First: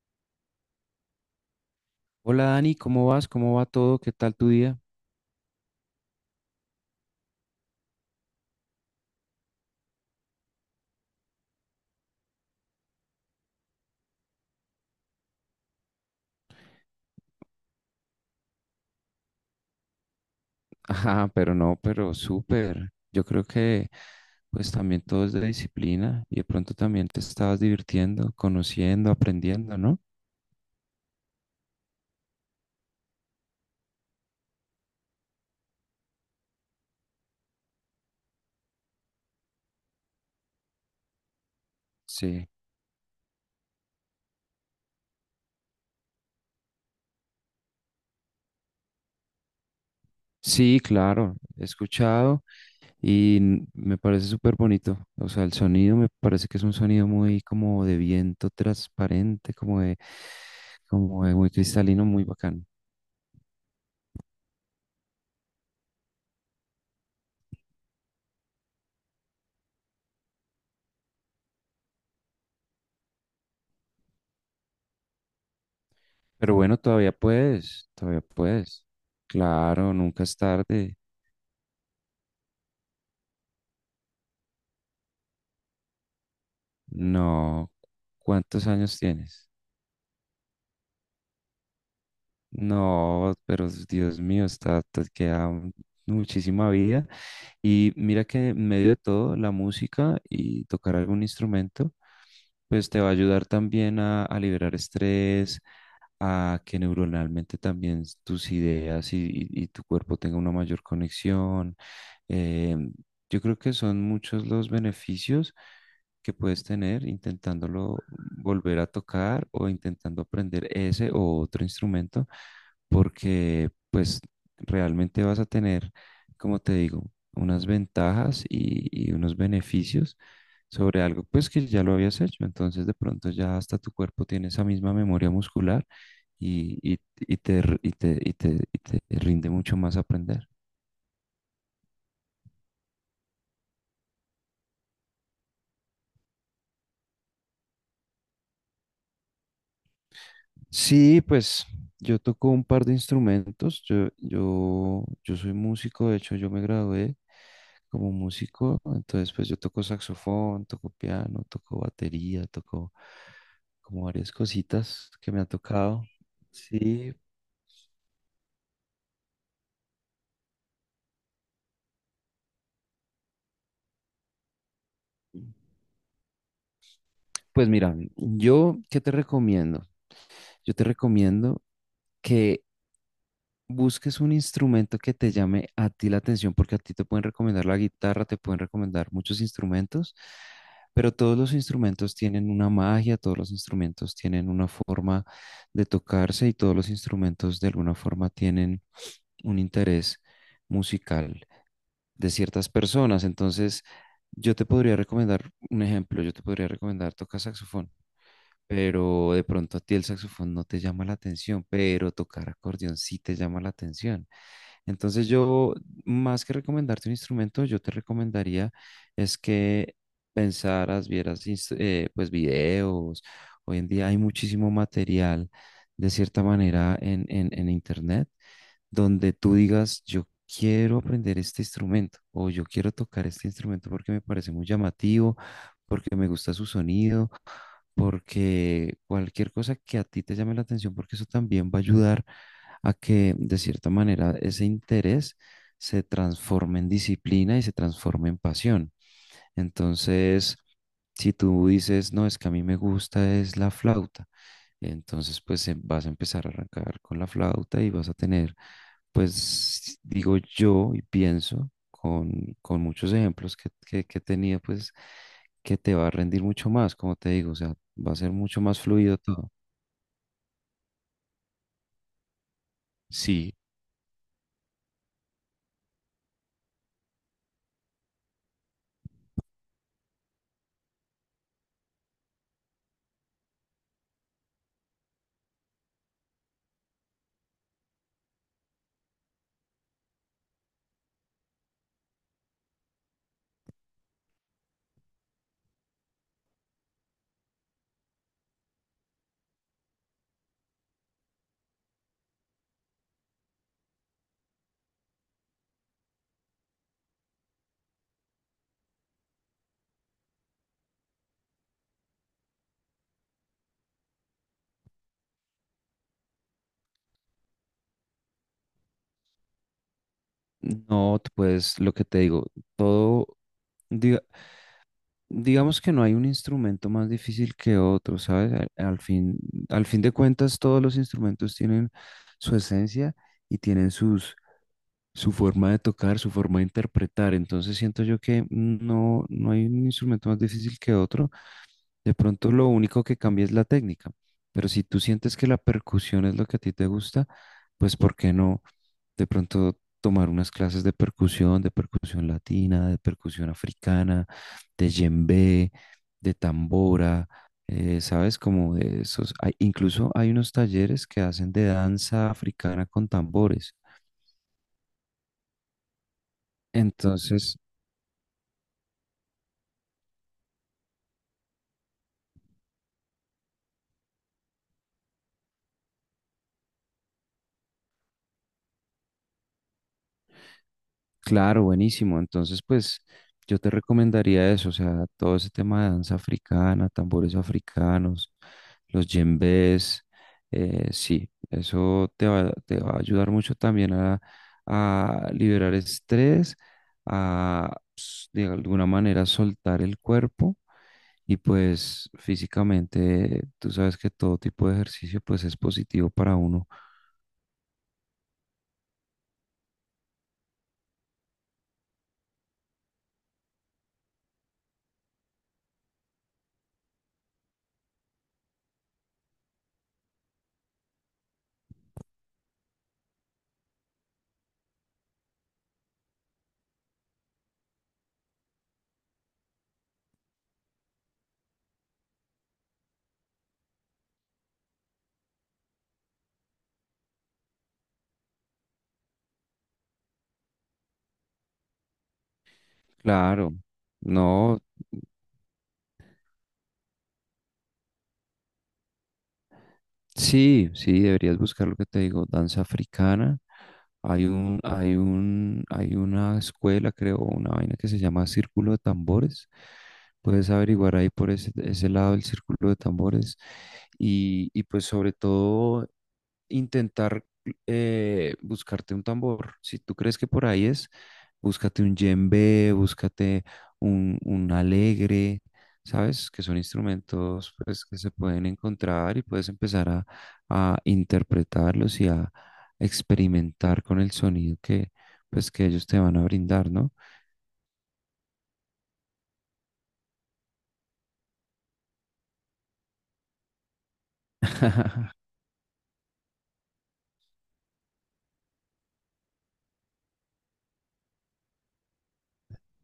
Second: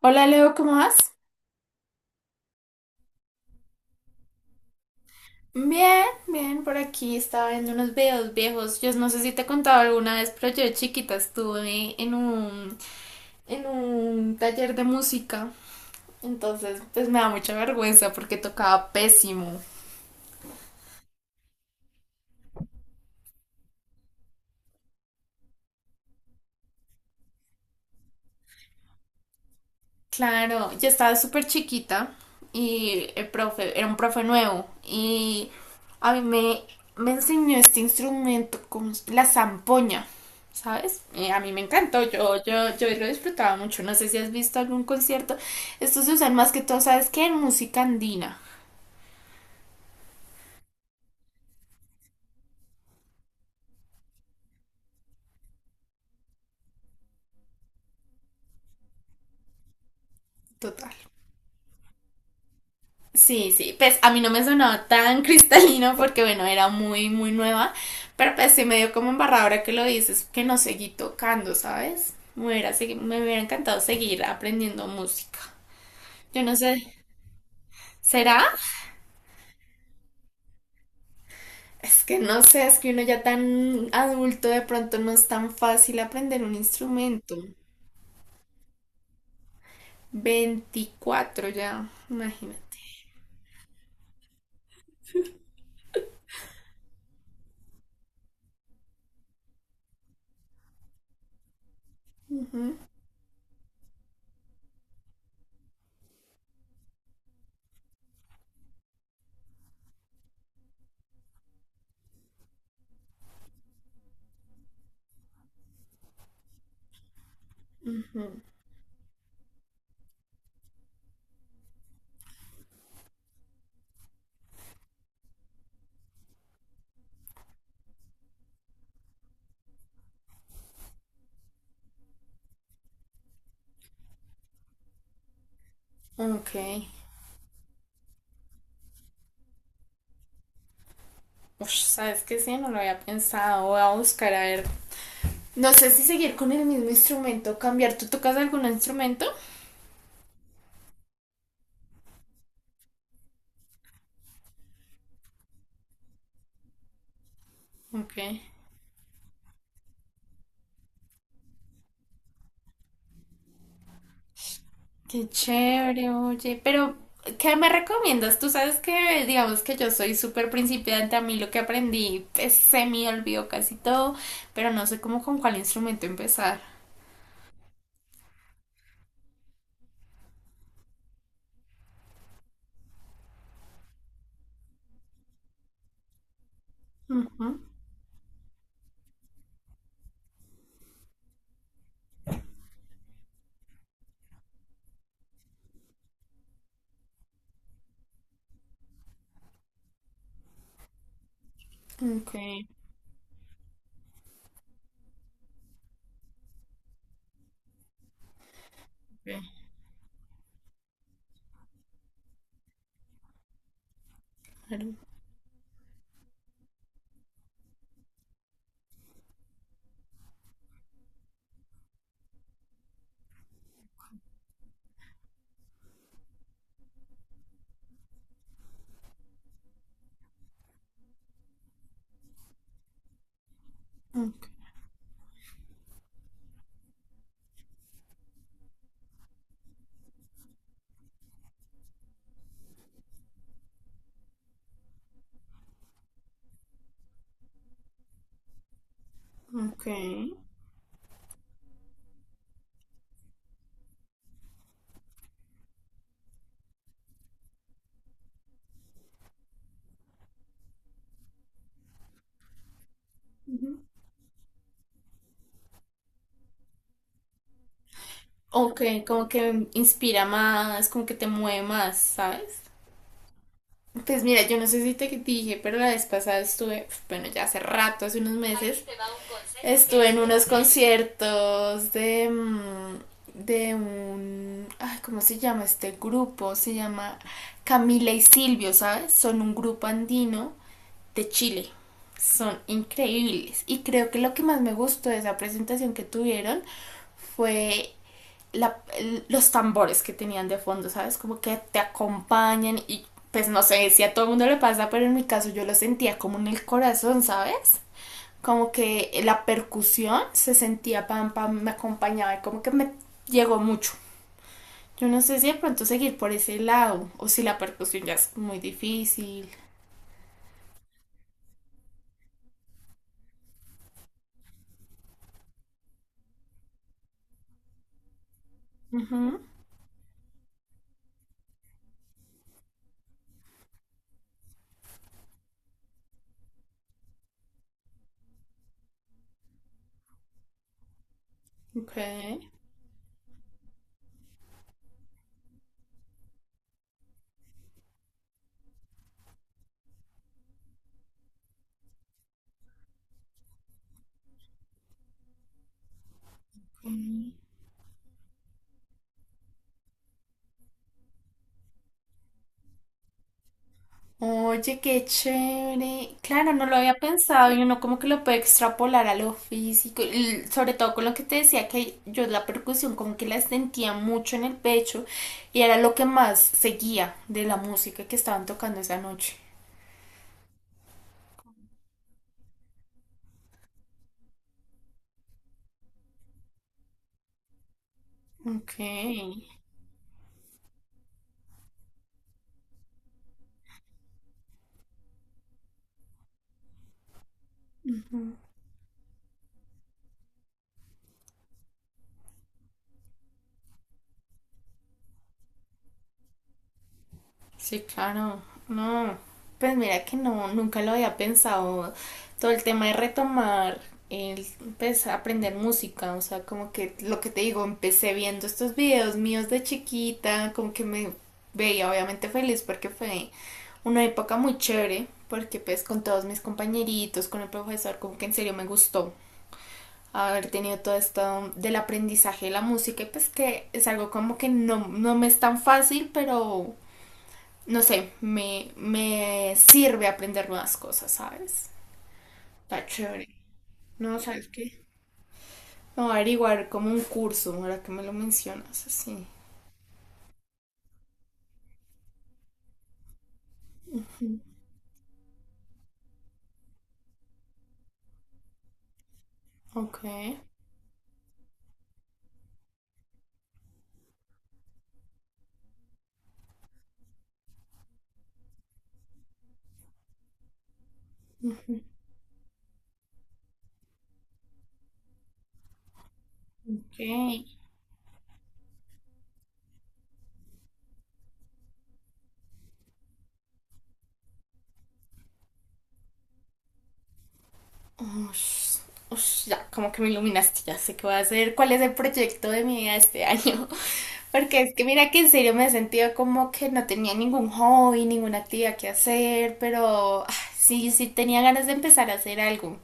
Hola Leo, ¿cómo vas? Hola Dani, ¿cómo vas? ¿Cómo va todo? ¿Qué tal tu día? Bien, bien, por aquí estaba viendo unos videos viejos. Yo no sé si te he contado alguna vez, pero yo de chiquita estuve en un taller de música. Entonces, pues me da mucha vergüenza porque tocaba pésimo. Ajá, pero no, pero súper. Yo creo que pues también todo es de disciplina y de pronto también te estabas divirtiendo, conociendo, aprendiendo, ¿no? Claro, yo estaba súper chiquita y el profe era un profe nuevo y a mí me, me enseñó este instrumento la zampoña, ¿sabes? Y a mí me encantó, yo, Sí. yo, yo lo disfrutaba mucho. No sé si has visto algún concierto. Estos se usan más que todo, ¿sabes qué? En música andina, Sí, claro, he escuchado y me parece súper bonito. O sea, el sonido me parece que es un sonido muy como de viento transparente, total. como de muy cristalino, muy bacán. Sí, sí, pues a mí no me sonaba tan cristalino porque bueno, era muy, muy nueva, pero pues sí me dio como embarradora ahora que lo dices, que no seguí tocando, ¿sabes? Me hubiera encantado seguir aprendiendo música. Yo Pero no bueno, sé, todavía puedes, todavía ¿será? puedes. Claro, nunca es tarde. Es que no sé, es que uno ya tan adulto de pronto no es tan fácil aprender un instrumento. No, ¿cuántos años tienes? 24 ya, imagínate. No, pero Dios mío, está, muchísima vida. Y mira que en medio de todo, la música y tocar algún instrumento, Ujú, pues te va a ayudar también a liberar estrés, a que neuronalmente también tus ideas y tu cuerpo tenga una mayor conexión. Eh, yo creo que son muchos los beneficios que puedes tener intentándolo ujú. volver a tocar o intentando aprender ese o otro instrumento, porque pues realmente vas a tener, como te digo, unas ventajas y unos beneficios sobre algo pues que ya lo habías hecho, entonces de pronto ya hasta tu cuerpo tiene esa misma memoria muscular Ok. Y te, r- y te, y te, y te rinde mucho más aprender. Ush, ¿sabes qué? Sí, no lo había pensado. Voy a buscar a ver. No sé si seguir con el mismo instrumento, cambiar. ¿Tú tocas algún instrumento? Sí, pues yo toco un par de instrumentos. Yo soy músico, de hecho yo me gradué como Ok. músico, entonces pues yo toco saxofón, toco piano, toco batería, toco como varias cositas Qué que me ha tocado. chévere, oye. Pero, Sí, ¿qué me recomiendas? Tú sabes que, digamos que yo soy súper principiante. A mí lo que aprendí pues, se me olvidó casi todo, pero no sé cómo con cuál instrumento empezar. pues mira, yo, ¿qué te recomiendo? Yo te recomiendo... que busques un instrumento que te llame a ti la atención, porque a ti te pueden Ujú. recomendar la guitarra, te pueden recomendar muchos instrumentos, pero todos los instrumentos tienen una magia, todos los instrumentos tienen una forma de tocarse y todos los instrumentos de alguna forma tienen un interés musical de Ok, ciertas personas. Entonces, yo te podría recomendar un ejemplo, yo te podría recomendar tocar saxofón. Pero de ok, pronto a ti el saxofón no te llama la atención, pero tocar acordeón sí te llama la atención. claro. Entonces yo, más que recomendarte un instrumento, yo te recomendaría es que pensaras, vieras, pues videos. Hoy en día hay muchísimo material, de cierta manera, en Internet, donde tú digas, yo quiero aprender este instrumento o yo quiero tocar este instrumento porque me Mm, parece muy llamativo, porque me gusta su sonido porque cualquier cosa que a ti te llame la atención, porque eso también va a ayudar a que de cierta manera ese interés se transforme en disciplina y se transforme en pasión. ok. Entonces, si tú dices, no, es que a mí me gusta es la flauta, entonces pues vas a empezar a arrancar con la flauta y vas a tener, pues digo yo y pienso con muchos ejemplos que, Ujú. que, que tenía, pues que te va a rendir mucho más, como te digo, o sea, va a ser mucho Ok, más fluido como todo. que inspira más, como que te mueve más, ¿sabes? Sí, Pues mira, yo no sé si te dije, pero la vez pasada estuve, bueno, ya hace rato, hace unos meses, estuve en unos conciertos de, mm, de un, ay, ¿cómo se llama este grupo? Se llama Camila y Silvio, ¿sabes? Son un grupo andino de Chile. Son increíbles. Y creo que lo que más me gustó de esa presentación que tuvieron fue la- los tambores que tenían de fondo, ¿sabes? Como que te acompañan y pues no sé si a todo el mundo le pasa, pero en mi caso yo lo sentía como en el corazón, ¿sabes? Como que la percusión se sentía pam pam, me acompañaba y como que me llegó mucho. Yo no sé si de pronto seguir por ese lado o si la percusión ya es muy difícil. no, pues lo que te digo, todo, diga. Digamos que no hay un instrumento más difícil que otro, ¿sabes? Al, al fin, Ujú, al fin de cuentas, todos los instrumentos tienen su esencia y tienen sus, su forma de tocar, su forma de interpretar. Entonces siento yo que no, no hay un instrumento más difícil que otro. ok. De pronto lo único que cambia es la técnica, pero si tú sientes que la percusión es lo que a ti te gusta, pues ¿por qué no de pronto tomar unas clases de percusión latina, de percusión africana, de djembe, de tambora, ¿sabes? Como de esos. Incluso hay unos talleres que hacen de danza africana con tambores. Oye, qué chévere. Claro, no lo había pensado Entonces, y uno como que lo puede extrapolar a lo físico, y sobre todo con lo que te decía que yo la percusión como que la sentía mucho en el pecho y era lo que más seguía de la música que estaban tocando esa noche. claro, buenísimo. Entonces, pues yo te recomendaría eso, o sea, todo ese tema de danza africana, tambores africanos, Ok. los djembes, sí, eso te va a ayudar mucho también a liberar estrés, de alguna manera soltar el cuerpo y pues físicamente tú sabes que todo tipo de ejercicio pues es positivo para uno. Sí, claro. No, pues mira que no, nunca lo había pensado. Todo el tema de retomar, el, pues aprender música, o sea, como que lo que te digo, empecé viendo estos videos míos de chiquita, como que me veía obviamente feliz porque fue una época muy chévere, porque pues con todos mis compañeritos, con el profesor, como que en serio me gustó haber tenido todo esto del aprendizaje de la música, y pues que es algo como que no, no me es tan fácil, pero no sé, me sirve aprender nuevas cosas, ¿sabes? Está chévere. Claro, No, ¿sabes no. qué? No averiguar como un curso, ahora que me lo mencionas, así. Sí, sí, deberías buscar lo que te digo, danza africana. Hay una escuela, creo, una vaina que se llama Círculo de Tambores. Ok, Puedes averiguar ahí por ese lado el Círculo de Tambores. Y pues sobre todo intentar buscarte un tambor. Si tú crees que por ahí es, búscate un djembe, búscate un alegre, ¿sabes? Que son ok. instrumentos pues, que se pueden encontrar y puedes empezar a interpretarlos y a experimentar con el sonido que, pues, que ellos te van a brindar, ¿no? Ush, ush, ya, como que me iluminaste, ya sé qué voy a hacer, cuál es el proyecto de mi vida este año. Porque es que mira que en serio me he sentido como que no tenía ningún hobby, ninguna actividad que hacer, pero ah, sí, sí tenía ganas de empezar a hacer algo.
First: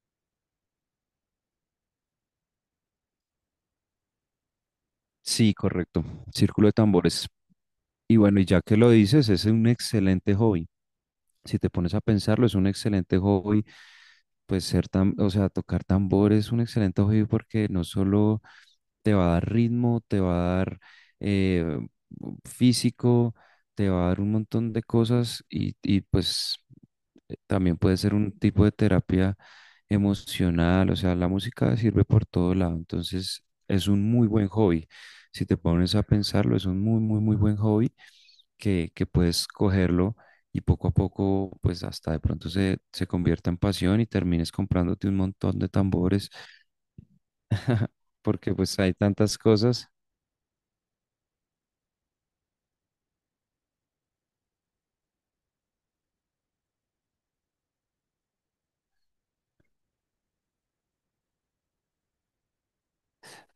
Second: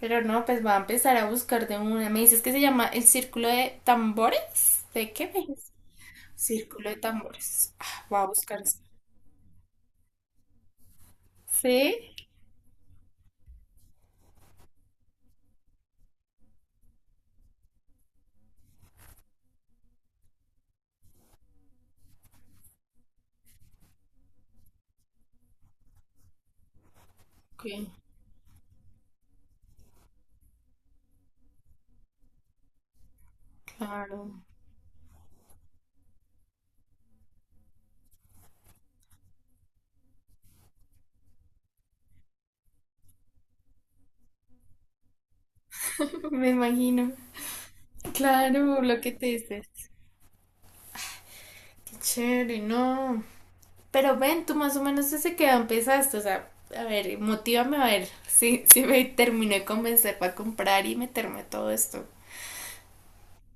Pero no, pues va a empezar a buscar de una. Me dices que se llama el círculo de tambores. ¿De qué me Sí, dices? correcto. Círculo de Círculo de tambores. tambores. Ah, Y voy a bueno, y ya buscar que eso. lo dices, es un excelente hobby. Si te pones a ¿Sí? pensarlo, es un excelente hobby. Pues ser tan, o sea, tocar tambor es un excelente hobby porque no solo te va a dar ritmo, te va a dar eh, físico, te va a dar un montón de cosas y pues Ok, también puede ser un tipo de terapia emocional, o sea, la música sirve por todo lado, entonces es un muy claro. buen hobby. Si te pones a pensarlo, es un muy, muy, muy buen hobby que puedes cogerlo y poco a poco, pues hasta de pronto se convierta en pasión y termines comprándote un montón de tambores, Me imagino. porque pues Claro, hay lo que te tantas dices. cosas. Qué chévere, no. Pero ven, tú más o menos desde que empezaste. O sea, a ver, motívame a ver si, si me terminé de convencer para comprar y meterme a todo esto.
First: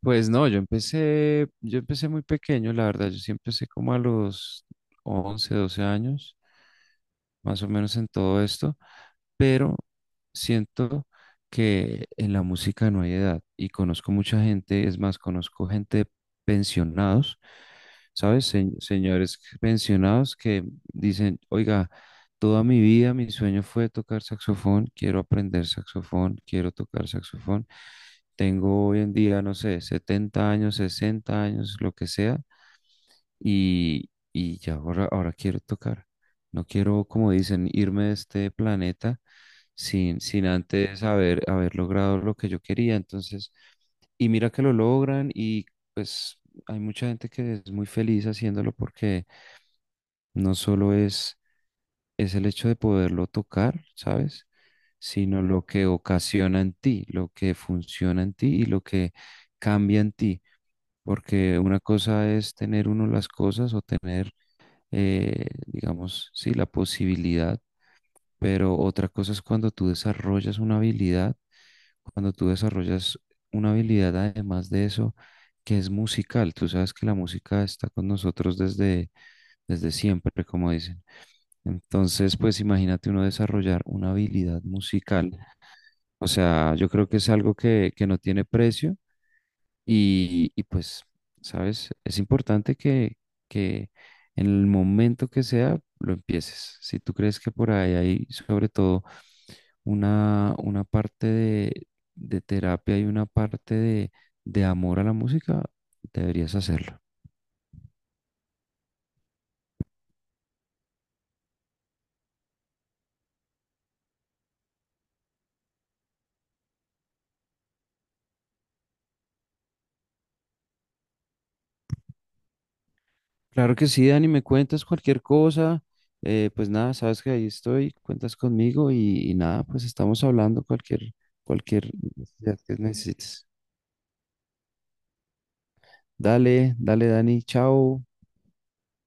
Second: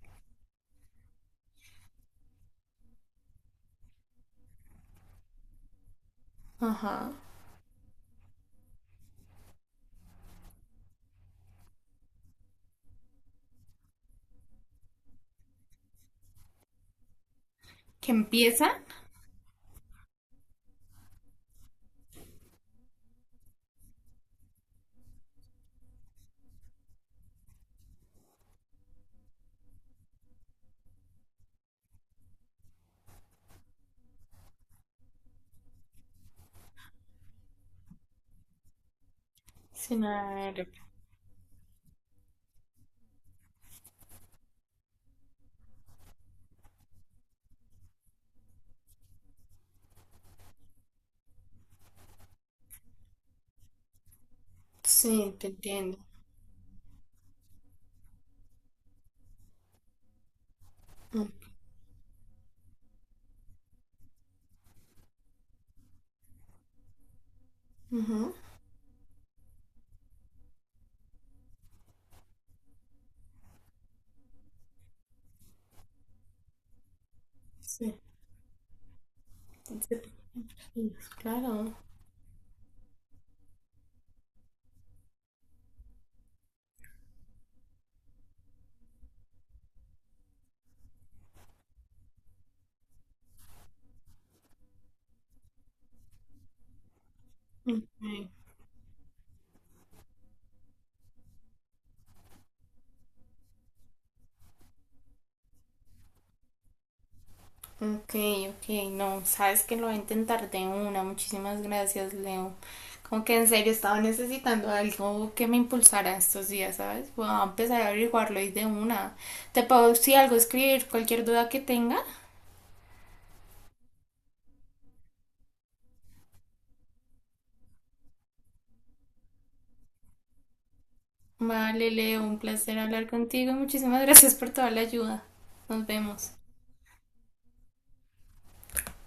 Pues no, yo empecé muy pequeño, la verdad, yo sí empecé como a los 11 12 años Ajá. más o menos en todo esto, pero siento que en la música no hay edad y conozco mucha gente, es más, conozco gente pensionados, ¿Que ¿sabes? empieza? Señores pensionados que dicen, oiga, toda mi vida mi sueño fue tocar saxofón, quiero aprender saxofón, quiero tocar saxofón. Tengo hoy en día, no sé, 70 años, 60 años, lo que sea y ya ahora, ahora quiero tocar. No quiero, como dicen, irme de este planeta Sin sin, sin haber- antes haber, haber logrado lo que yo quería. Entonces, y mira que lo logran y pues hay mucha gente que es muy feliz haciéndolo porque no solo es el hecho de poderlo tocar, ¿sabes? Sí, Sino te lo que entiendo. ocasiona en ti, lo que funciona en ti y lo que cambia en ti. Mm, Porque una cosa es tener uno las cosas o tener digamos, sí, la posibilidad, ujú. pero otra cosa es cuando tú desarrollas una habilidad, cuando tú desarrollas una habilidad además de eso, que es musical. Tú sabes que la música está Sí, con nosotros desde, desde entonces, siempre, como sí, dicen. claro. Entonces, pues imagínate uno desarrollar una habilidad musical. O sea, yo creo que es algo que no tiene precio y pues, ¿sabes? Es importante que en el momento que sea lo empieces. Si tú crees que por ahí hay sobre todo una parte de terapia y una parte de amor a la música, deberías hacerlo. Ok, ok. No, sabes que lo voy a intentar de una. Muchísimas gracias, Leo. Como que en serio estaba necesitando algo que me impulsara estos días, ¿sabes? Voy a empezar a averiguarlo y de una. Te puedo, si algo, escribir cualquier duda que tenga. Claro que sí, Dani, me cuentas cualquier cosa. Pues nada, sabes que ahí estoy, cuentas conmigo y nada, pues estamos hablando cualquier, Vale, cualquier Leo, un necesidad que placer hablar necesites. contigo. Muchísimas gracias por toda la ayuda. Nos vemos. Dale, dale, Dani, chao.